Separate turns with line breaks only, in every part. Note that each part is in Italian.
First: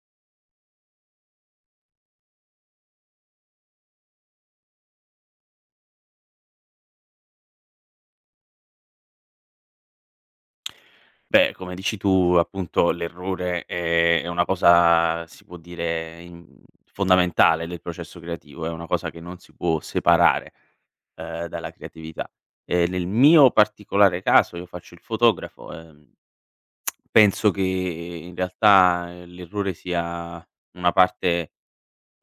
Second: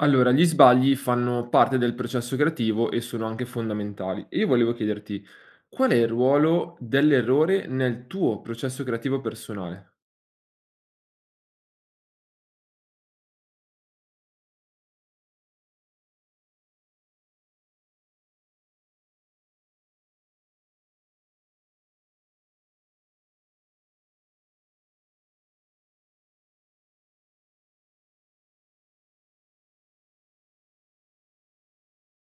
Allora, gli sbagli fanno parte del processo creativo e sono anche fondamentali. E io volevo chiederti, qual è il ruolo dell'errore nel tuo processo creativo personale?
Beh, come dici tu, appunto, l'errore è una cosa, si può dire, in fondamentale del processo creativo, è una cosa che non si può separare, dalla creatività. Nel mio particolare caso, io faccio il fotografo, penso che in realtà, l'errore sia una parte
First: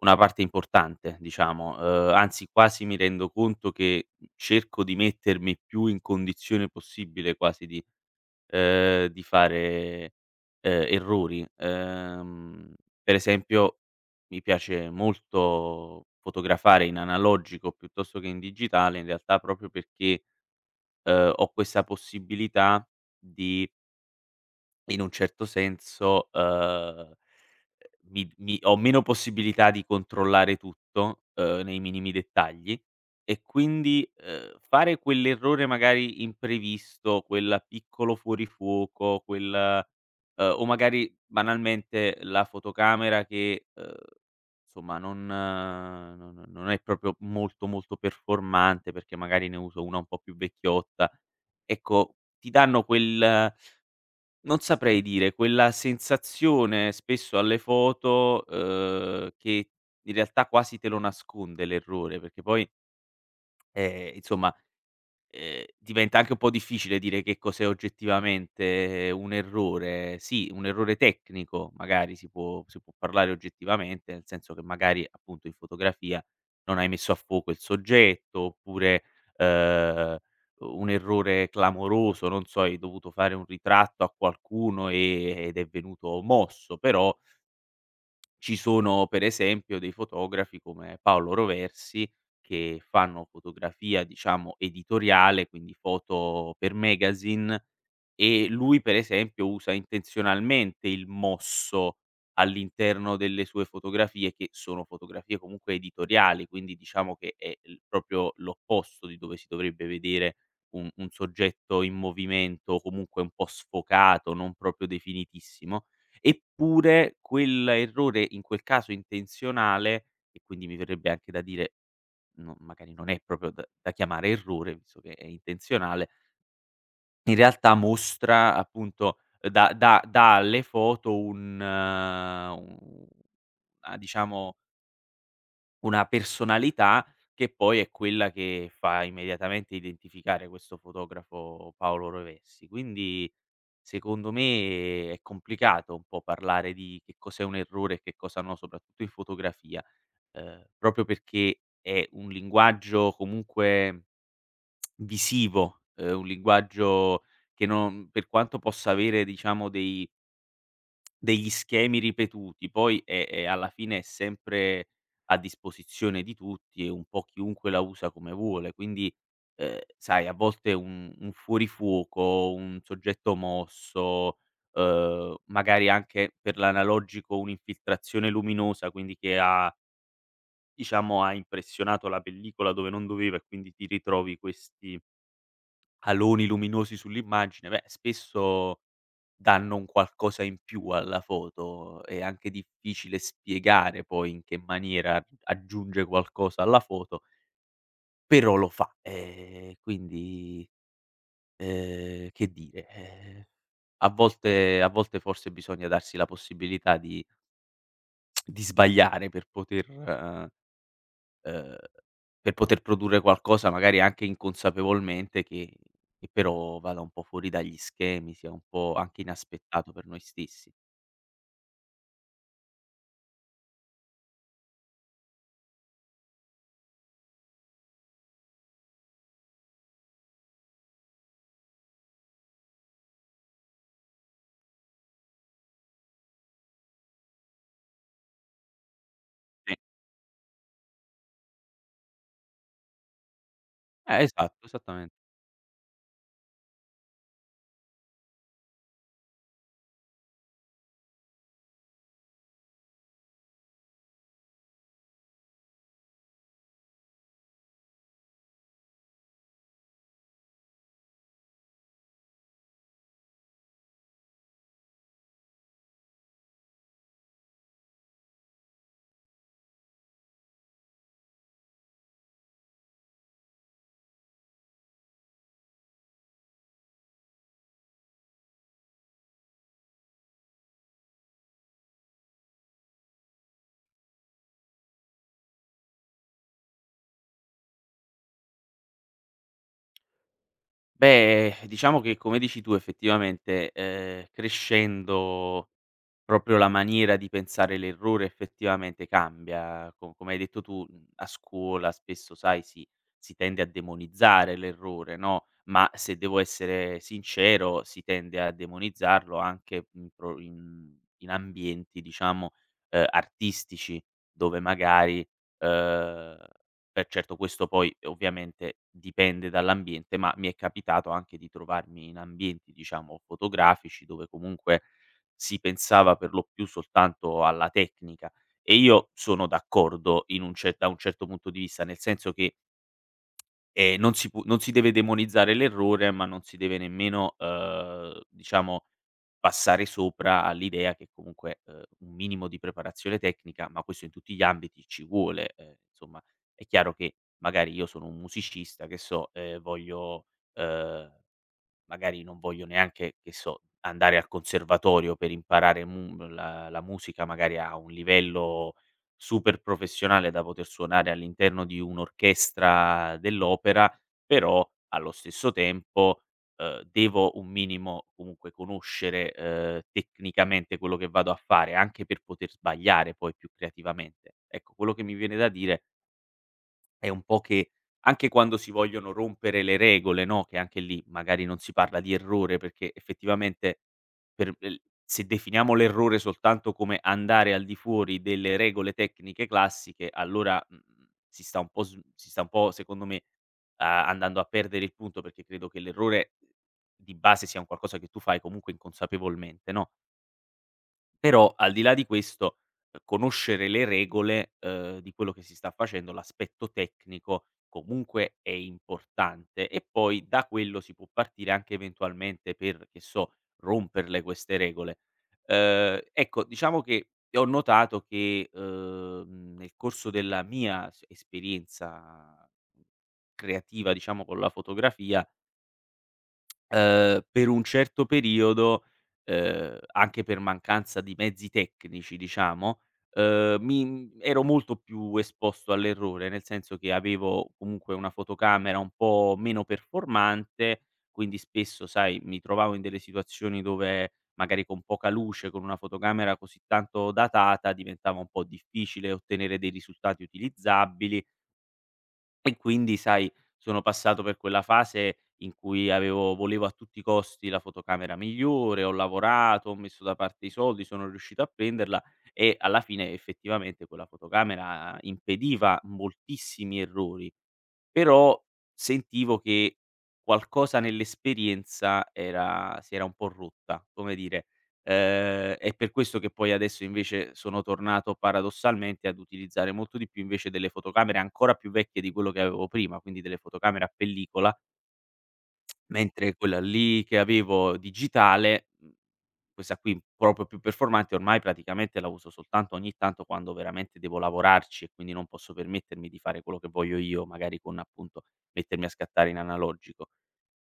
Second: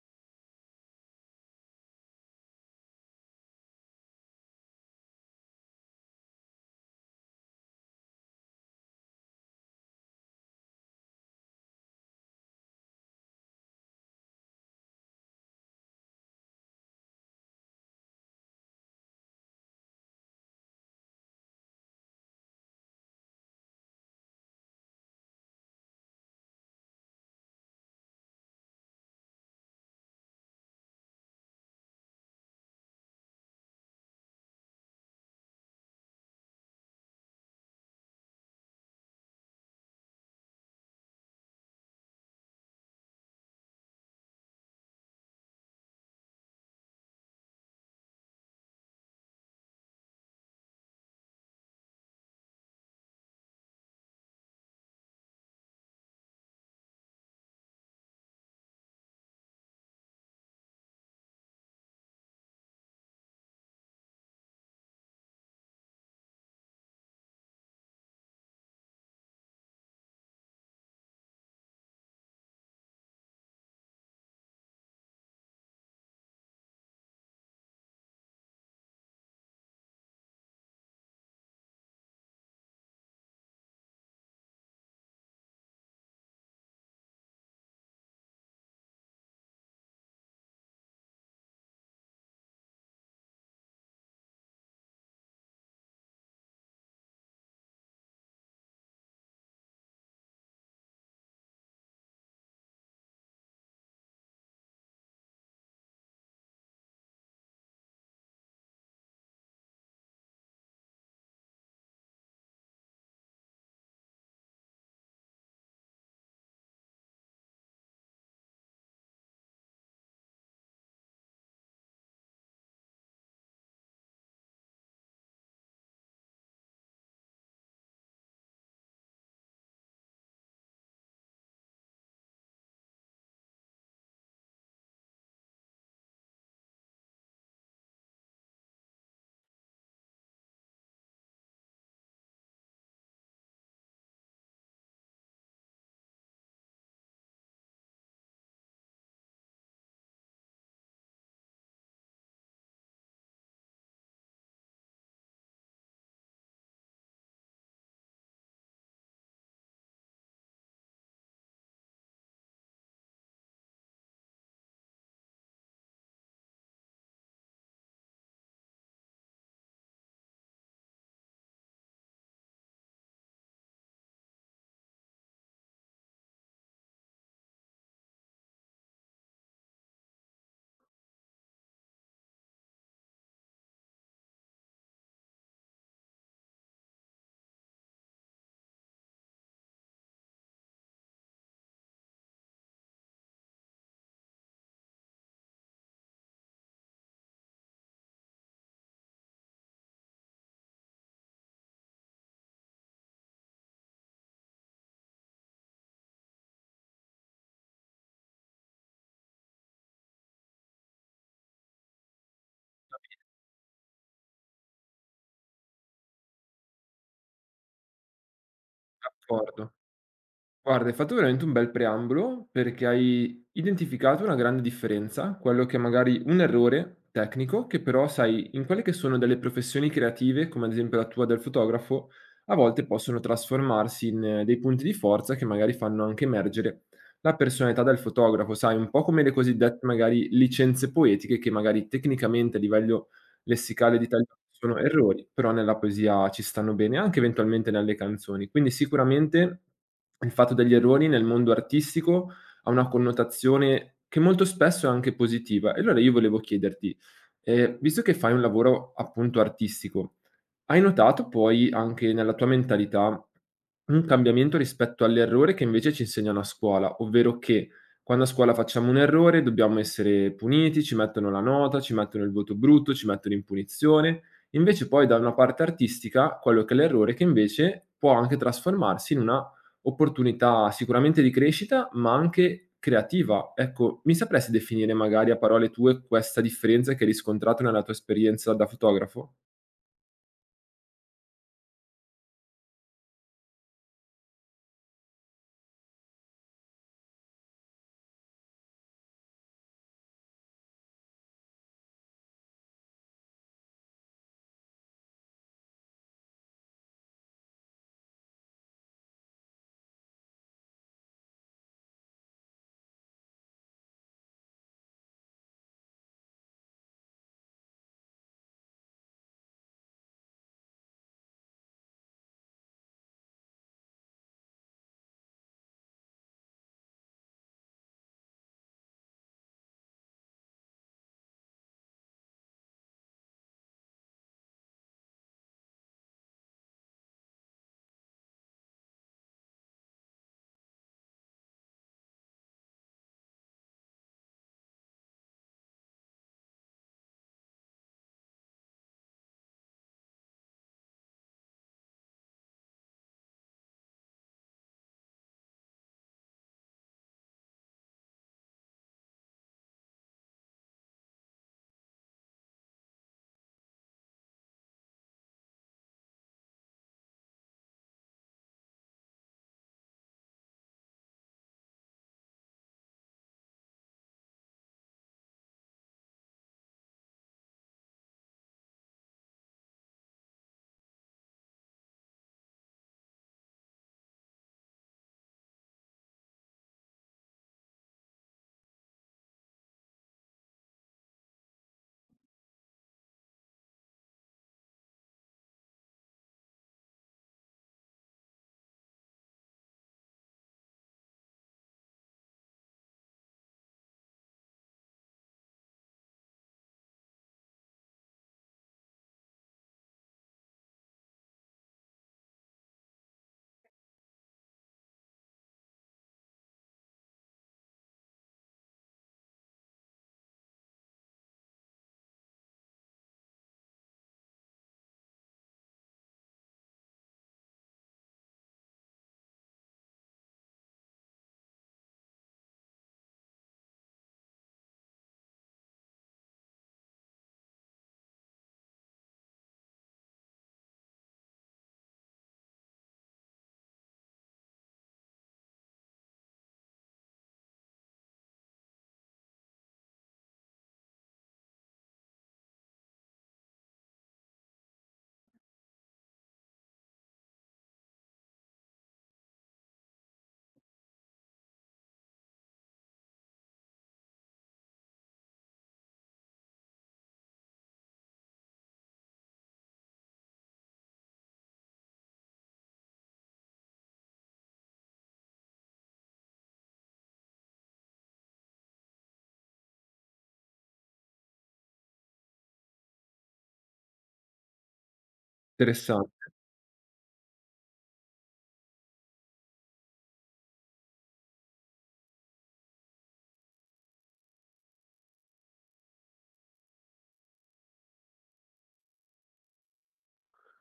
una parte importante, diciamo, anzi quasi mi rendo conto che cerco di mettermi più in condizione possibile quasi di fare, errori. Per esempio mi piace molto fotografare in analogico piuttosto che in digitale in realtà proprio perché, ho questa possibilità di in un certo senso, mi ho meno possibilità di controllare tutto, nei minimi dettagli e quindi, fare quell'errore magari imprevisto, quel piccolo fuorifuoco, quel o magari banalmente la fotocamera che, insomma non no no non è proprio molto, molto performante perché magari ne uso una un po' più vecchiotta. Ecco, ti danno quel non saprei dire, quella sensazione spesso alle foto, che in realtà quasi te lo nasconde l'errore, perché poi, insomma. Diventa anche un po' difficile dire che cos'è oggettivamente un errore. Sì, un errore tecnico magari si può parlare oggettivamente, nel senso che magari, appunto, in fotografia non hai messo a fuoco il soggetto, oppure, ehm, un errore clamoroso, non so, hai dovuto fare un ritratto a qualcuno ed è venuto mosso, però ci sono per esempio dei fotografi come Paolo Roversi che fanno fotografia diciamo editoriale, quindi foto per magazine, e lui per esempio usa intenzionalmente il mosso all'interno delle sue fotografie, che sono fotografie comunque editoriali, quindi diciamo che è il proprio l'opposto di dove si dovrebbe vedere un soggetto in movimento, comunque un po' sfocato, non proprio definitissimo. Eppure quell'errore, in quel caso intenzionale, e quindi mi verrebbe anche da dire, no, magari non è proprio da chiamare errore, visto che è intenzionale, in realtà mostra appunto da da dà alle foto un u a diciamo una personalità che poi è quella che fa immediatamente identificare questo fotografo Paolo Rovessi. Quindi secondo me è complicato un po' parlare di che cos'è un errore e che cosa no, soprattutto in fotografia, proprio perché è un linguaggio comunque visivo, un linguaggio che non, per quanto possa avere diciamo dei degli schemi ripetuti, poi è alla fine è sempre a disposizione di tutti e un po' chiunque la usa come vuole, quindi, sai a volte un fuorifuoco, un soggetto mosso, magari anche per l'analogico un'infiltrazione luminosa, quindi che ha diciamo ha impressionato la pellicola dove non doveva e quindi ti ritrovi questi aloni luminosi sull'immagine, beh spesso danno un qualcosa in più alla foto. È anche difficile spiegare poi in che maniera aggiunge qualcosa alla foto, però lo fa. Quindi, che dire, a volte forse bisogna darsi la possibilità di sbagliare per poter, per poter produrre qualcosa magari anche inconsapevolmente che però vada un po' fuori dagli schemi, sia un po' anche
D'accordo.
inaspettato per noi stessi. Sì.
Guarda, hai fatto veramente un bel preambolo perché hai identificato una grande differenza, quello che è magari un errore tecnico, che però sai, in quelle che sono delle professioni creative, come ad esempio la tua del fotografo, a volte possono trasformarsi in dei punti di forza che magari fanno anche emergere la personalità del fotografo, sai, un po' come le cosiddette magari licenze poetiche che magari tecnicamente a livello lessicale di italiano
Esatto,
ci sono
esattamen
errori, però nella poesia ci stanno bene, anche eventualmente nelle canzoni. Quindi sicuramente il fatto degli errori nel mondo artistico ha una connotazione che molto spesso è anche positiva. E allora io volevo chiederti, visto che fai un lavoro appunto artistico, hai notato poi anche nella tua mentalità un cambiamento rispetto all'errore che invece ci insegnano a scuola, ovvero che quando a scuola facciamo un errore dobbiamo essere puniti, ci mettono la nota, ci mettono il voto brutto, ci mettono in punizione. Invece poi da una parte artistica, quello che è l'errore, che invece può anche trasformarsi in una opportunità sicuramente di crescita, ma anche creativa. Ecco, mi sapresti definire magari a parole tue questa differenza che hai riscontrato nella tua esperienza da fotografo?
beh, diciamo che come dici tu effettivamente, crescendo, proprio la maniera di pensare l'errore effettivamente cambia. Co come hai detto tu, a scuola spesso sai si tende a demonizzare l'errore, no, ma se devo essere sincero, si tende a demonizzarlo anche in pro in in ambienti diciamo, artistici, dove magari, ehm beh certo questo poi, ovviamente dipende dall'ambiente, ma mi è capitato anche di trovarmi in ambienti diciamo fotografici dove comunque si pensava per lo più soltanto alla tecnica. E io sono d'accordo in un cer da un certo punto di vista, nel senso che, non si deve demonizzare l'errore, ma non si deve nemmeno, diciamo, passare sopra all'idea che comunque, un minimo di preparazione tecnica, ma questo in tutti gli ambiti, ci vuole. Insomma, è chiaro che magari io sono un musicista, che so, e voglio, uhm magari non voglio neanche, che so, andare al conservatorio per imparare mu la la musica magari a un livello super professionale da poter suonare all'interno di un'orchestra dell'opera, però allo stesso tempo, devo un minimo comunque conoscere, tecnicamente quello che vado a fare, anche per poter sbagliare poi più creativamente. Ecco, quello che mi viene da dire è un po' che anche quando si vogliono rompere le regole, no, che anche lì magari non si parla di errore, perché effettivamente, per el se definiamo l'errore soltanto come andare al di fuori delle regole tecniche classiche, allora, mhmm, si sta un po' sv si sta un po' secondo me, a andando a perdere il punto, perché credo che l'errore di base sia un qualcosa che tu fai comunque inconsapevolmente, no? Però al di là di questo, conoscere le regole, di quello che si sta facendo, l'aspetto tecnico comunque è importante e poi da quello si può partire anche eventualmente per, che so, romperle queste regole. Ecco, diciamo che ho notato che, nel corso della mia s esperienza creativa, diciamo, con la fotografia, per un certo periodo, anche per mancanza di mezzi tecnici diciamo, mi ero molto più esposto all'errore, nel senso che avevo comunque una fotocamera un po' meno performante, quindi spesso sai, mi trovavo in delle situazioni dove magari con poca luce, con una fotocamera così tanto datata diventava un po' difficile ottenere dei risultati utilizzabili, e quindi sai, sono passato per quella fase in cui avevo volevo a tutti i costi la fotocamera migliore, ho lavorato, ho messo da parte i soldi, sono riuscito a prenderla e alla fine effettivamente quella fotocamera impediva moltissimi errori. Però sentivo che qualcosa nell'esperienza era si era un po' rotta, come dire, è per questo che poi adesso invece sono tornato paradossalmente ad utilizzare molto di più invece delle fotocamere ancora più vecchie di quello che avevo prima, quindi delle fotocamere a pellicola,
Interessan
mentre quella lì che avevo digitale, mhmm questa qui proprio più performante ormai praticamente la uso soltanto ogni tanto quando veramente devo lavorarci e quindi non posso permettermi di fare quello che voglio io, magari con appunto mettermi a scattare in analogico.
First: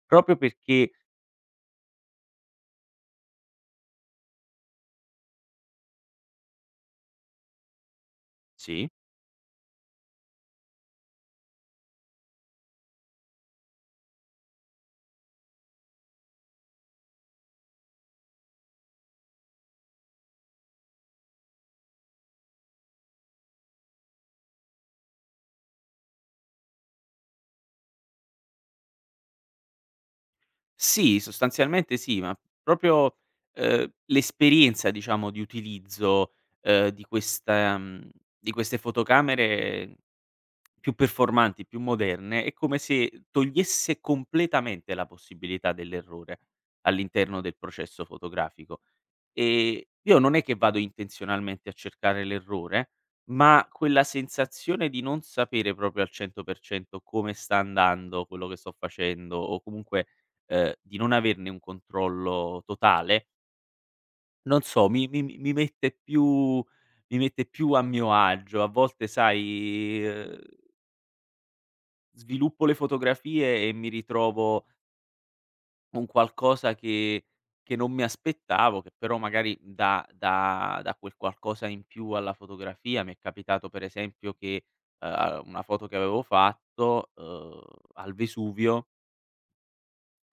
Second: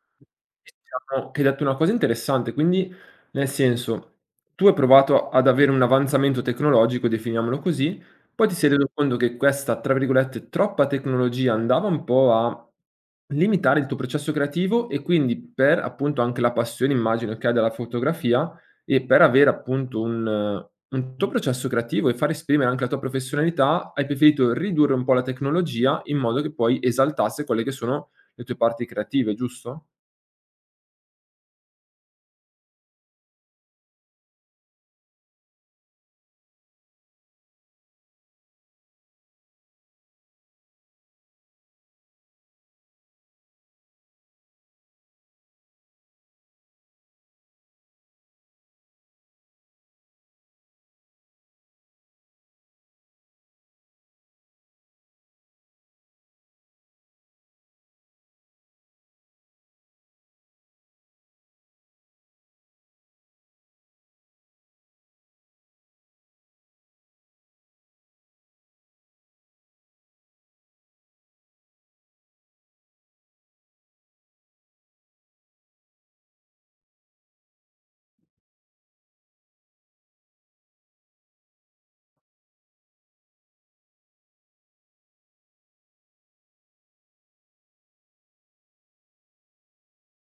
Proprio perché
Diciamo che hai detto una cosa interessante, quindi nel senso, tu hai provato ad avere un avanzamento tecnologico, definiamolo così, poi ti sei reso
sì,
conto che questa, tra virgolette, "troppa tecnologia" andava un po' a limitare il tuo processo creativo e quindi per, appunto, anche la passione immagino che hai della fotografia e per avere appunto un tuo processo creativo e far esprimere anche la tua professionalità, hai preferito ridurre un po' la tecnologia in modo che poi esaltasse quelle che sono le tue parti creative, giusto?
sì, sostanzialmente sì, ma proprio, l'esperienza diciamo di utilizzo, di questa, di queste fotocamere più performanti, più moderne, è come se togliesse completamente la possibilità dell'errore all'interno del processo fotografico. Ehm, io non è che vado intenzionalmente a cercare l'errore, ma quella sensazione di non sapere proprio al 100% come sta andando quello che sto facendo o comunque, di non averne un controllo totale, non so, mi mette più a mio agio. A volte sai, sviluppo le fotografie e mi ritrovo con qualcosa che non mi aspettavo, che però magari dà quel qualcosa in più alla fotografia. Mi è capitato per esempio che, una foto che avevo fatto, al Vesuvio.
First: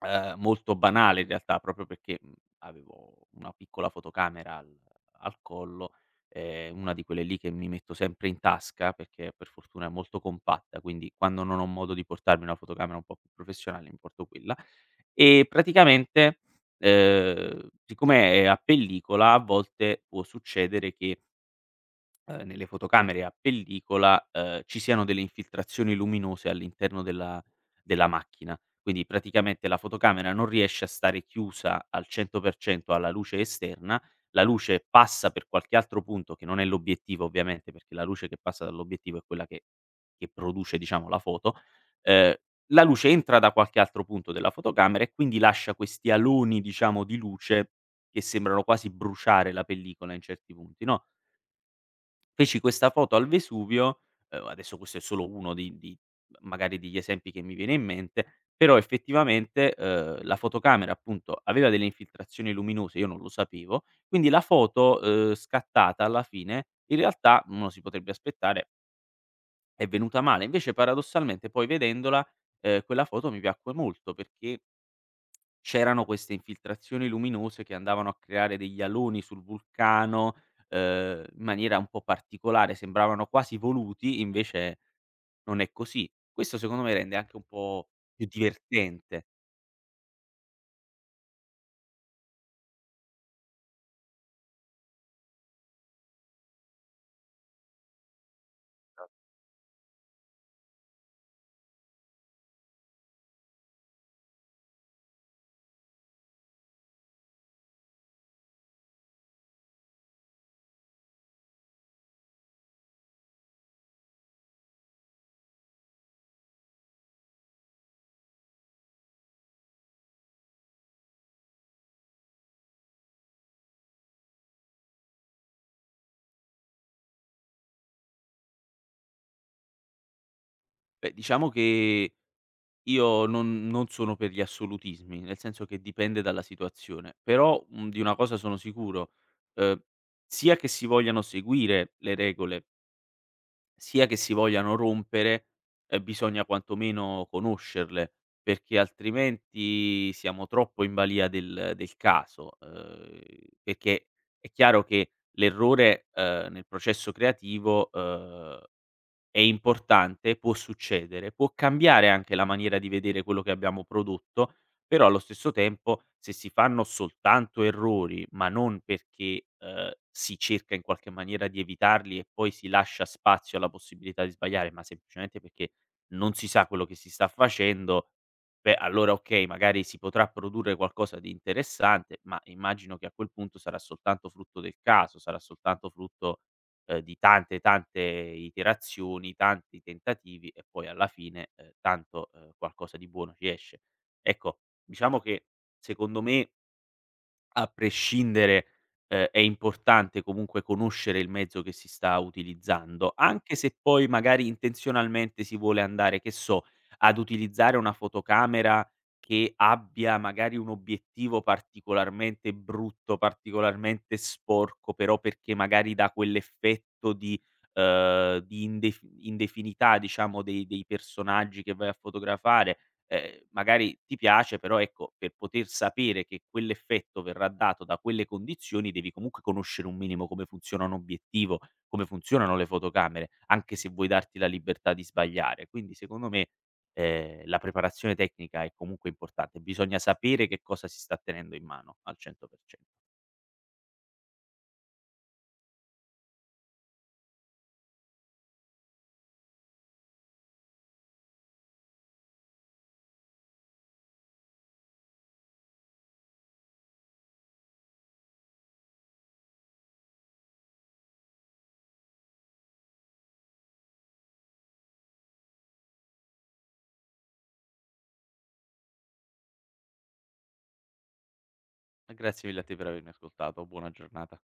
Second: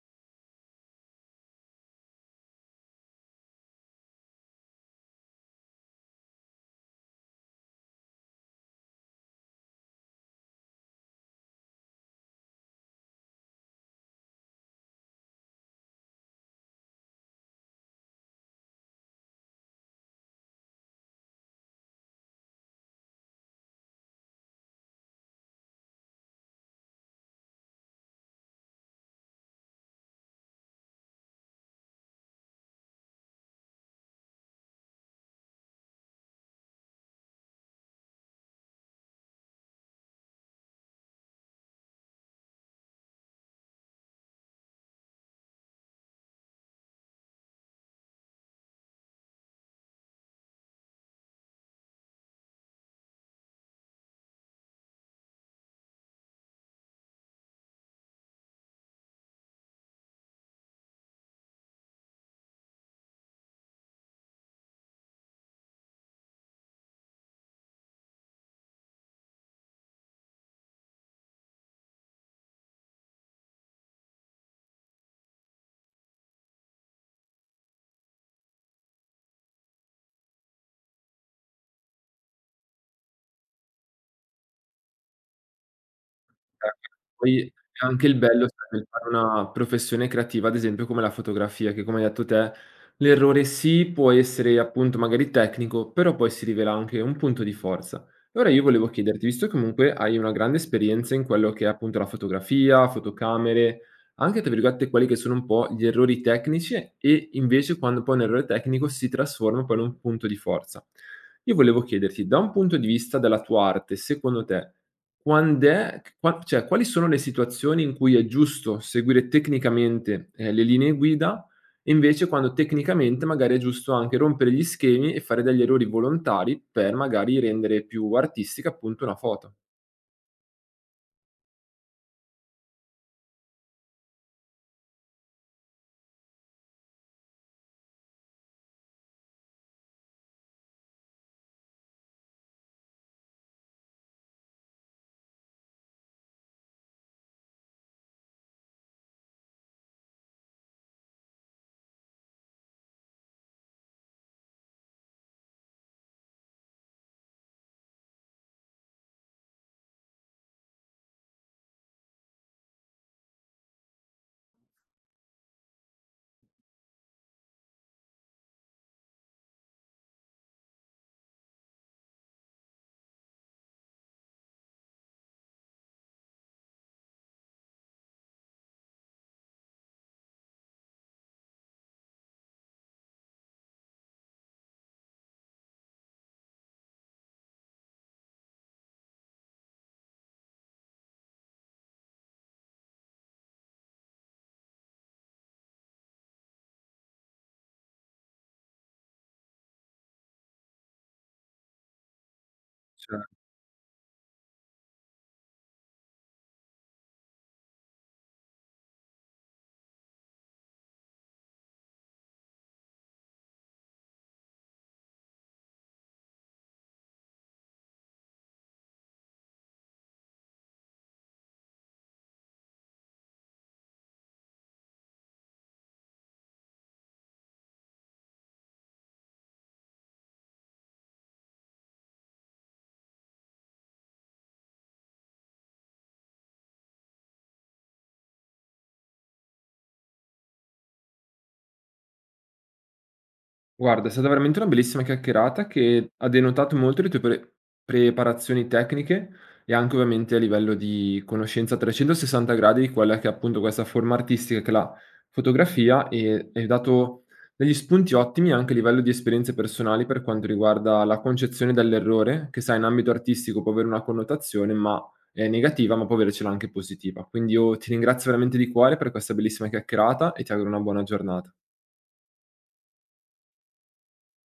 Molto banale in realtà, proprio perché, avevo una piccola fotocamera al collo, una di quelle lì che mi metto sempre in tasca, perché per fortuna è molto compatta, quindi quando non ho modo di portarmi una fotocamera un po' più professionale mi porto quella. E praticamente, siccome è a pellicola a volte può succedere che, nelle fotocamere a pellicola, ci siano delle infiltrazioni luminose all'interno della macchina. Quindi praticamente la fotocamera non riesce a stare chiusa al 100% alla luce esterna, la luce passa per qualche altro punto che non è l'obiettivo ovviamente, perché la luce che passa dall'obiettivo è quella che produce diciamo la foto, ehm, la luce entra da qualche altro punto della fotocamera e quindi lascia questi aloni diciamo di luce che sembrano quasi bruciare la pellicola in certi punti, no. Feci questa foto al Vesuvio, adesso questo è solo uno di magari degli esempi che mi viene in mente, però effettivamente, la fotocamera appunto aveva delle infiltrazioni luminose, io non lo sapevo, quindi la foto, scattata alla fine in realtà, uno si potrebbe aspettare, è venuta male. Invece paradossalmente poi vedendola, quella foto mi piacque molto perché c'erano queste infiltrazioni luminose che andavano a creare degli aloni sul vulcano, in maniera un po' particolare, sembravano quasi voluti, invece non è così. Questo
Eh,
secondo me rende anche un
Poi
po'
anche il
più
bello sarebbe fare
divertente.
una professione creativa, ad esempio come la fotografia, che come hai detto te, l'errore sì, può essere appunto magari tecnico, però poi si rivela anche un punto di forza. Allora io volevo chiederti, visto che comunque hai una grande esperienza in quello che è appunto la fotografia, fotocamere, anche tra virgolette quelli che sono un po' gli errori tecnici e invece quando poi un errore tecnico si trasforma poi in un punto di forza. Io volevo chiederti, da un punto di vista della tua arte, secondo te, Quand'è qua cioè quali sono le situazioni in cui è giusto seguire tecnicamente, le linee guida e invece quando tecnicamente magari è giusto anche rompere gli schemi e fare degli errori volontari per magari rendere più artistica, appunto, una foto?
Beh, diciamo che io non sono per gli assolutismi, nel senso che dipende dalla situazione, però, di una cosa sono sicuro, ehm, sia che si vogliano seguire le regole, sia che si vogliano rompere, bisogna quantomeno conoscerle, perché altrimenti siamo troppo in balia del caso, perché è chiaro che l'errore, nel processo creativo, è importante, può succedere, può cambiare anche la maniera di vedere quello che abbiamo prodotto, però allo stesso tempo se si fanno soltanto errori, ma non perché, si cerca in qualche maniera di evitarli e poi si lascia spazio alla possibilità di sbagliare, ma semplicemente perché non si sa quello che si sta facendo, beh allora okay, magari si potrà produrre qualcosa di interessante, ma immagino che a quel punto sarà soltanto frutto del caso, sarà soltanto frutto, di tante, tante iterazioni, tanti tentativi e poi alla fine, tanto, qualcosa di buono ci esce. Ecco, diciamo che secondo me a prescindere, è importante comunque conoscere il mezzo che si sta utilizzando,
Cioè
anche se poi magari intenzionalmente si vuole andare, che so, ad utilizzare una fotocamera che abbia magari un obiettivo particolarmente brutto, particolarmente sporco, però perché magari dà quell'effetto di, di indefinità diciamo dei personaggi che vai a fotografare, magari ti piace, però ecco, per poter sapere che quell'effetto verrà dato da quelle condizioni, devi comunque conoscere un minimo come funziona un obiettivo, come funzionano le fotocamere, anche se vuoi darti la libertà di sbagliare. Quindi secondo me, la preparazione tecnica è comunque importante, bisogna sapere che cosa si sta tenendo in mano al 100%.
Guarda, è stata veramente una bellissima chiacchierata che ha denotato molto le tue preparazioni tecniche e anche ovviamente a livello di conoscenza a 360 gradi di quella che è appunto questa forma artistica che è la fotografia e hai dato degli spunti ottimi anche a livello di esperienze personali per quanto riguarda la concezione dell'errore, che sai in ambito artistico può avere una connotazione ma è negativa, ma può avercela anche positiva. Quindi io ti ringrazio veramente di cuore per questa bellissima chiacchierata e ti auguro una buona giornata.
Grazie mille a te per avermi ascoltato, buona giornata.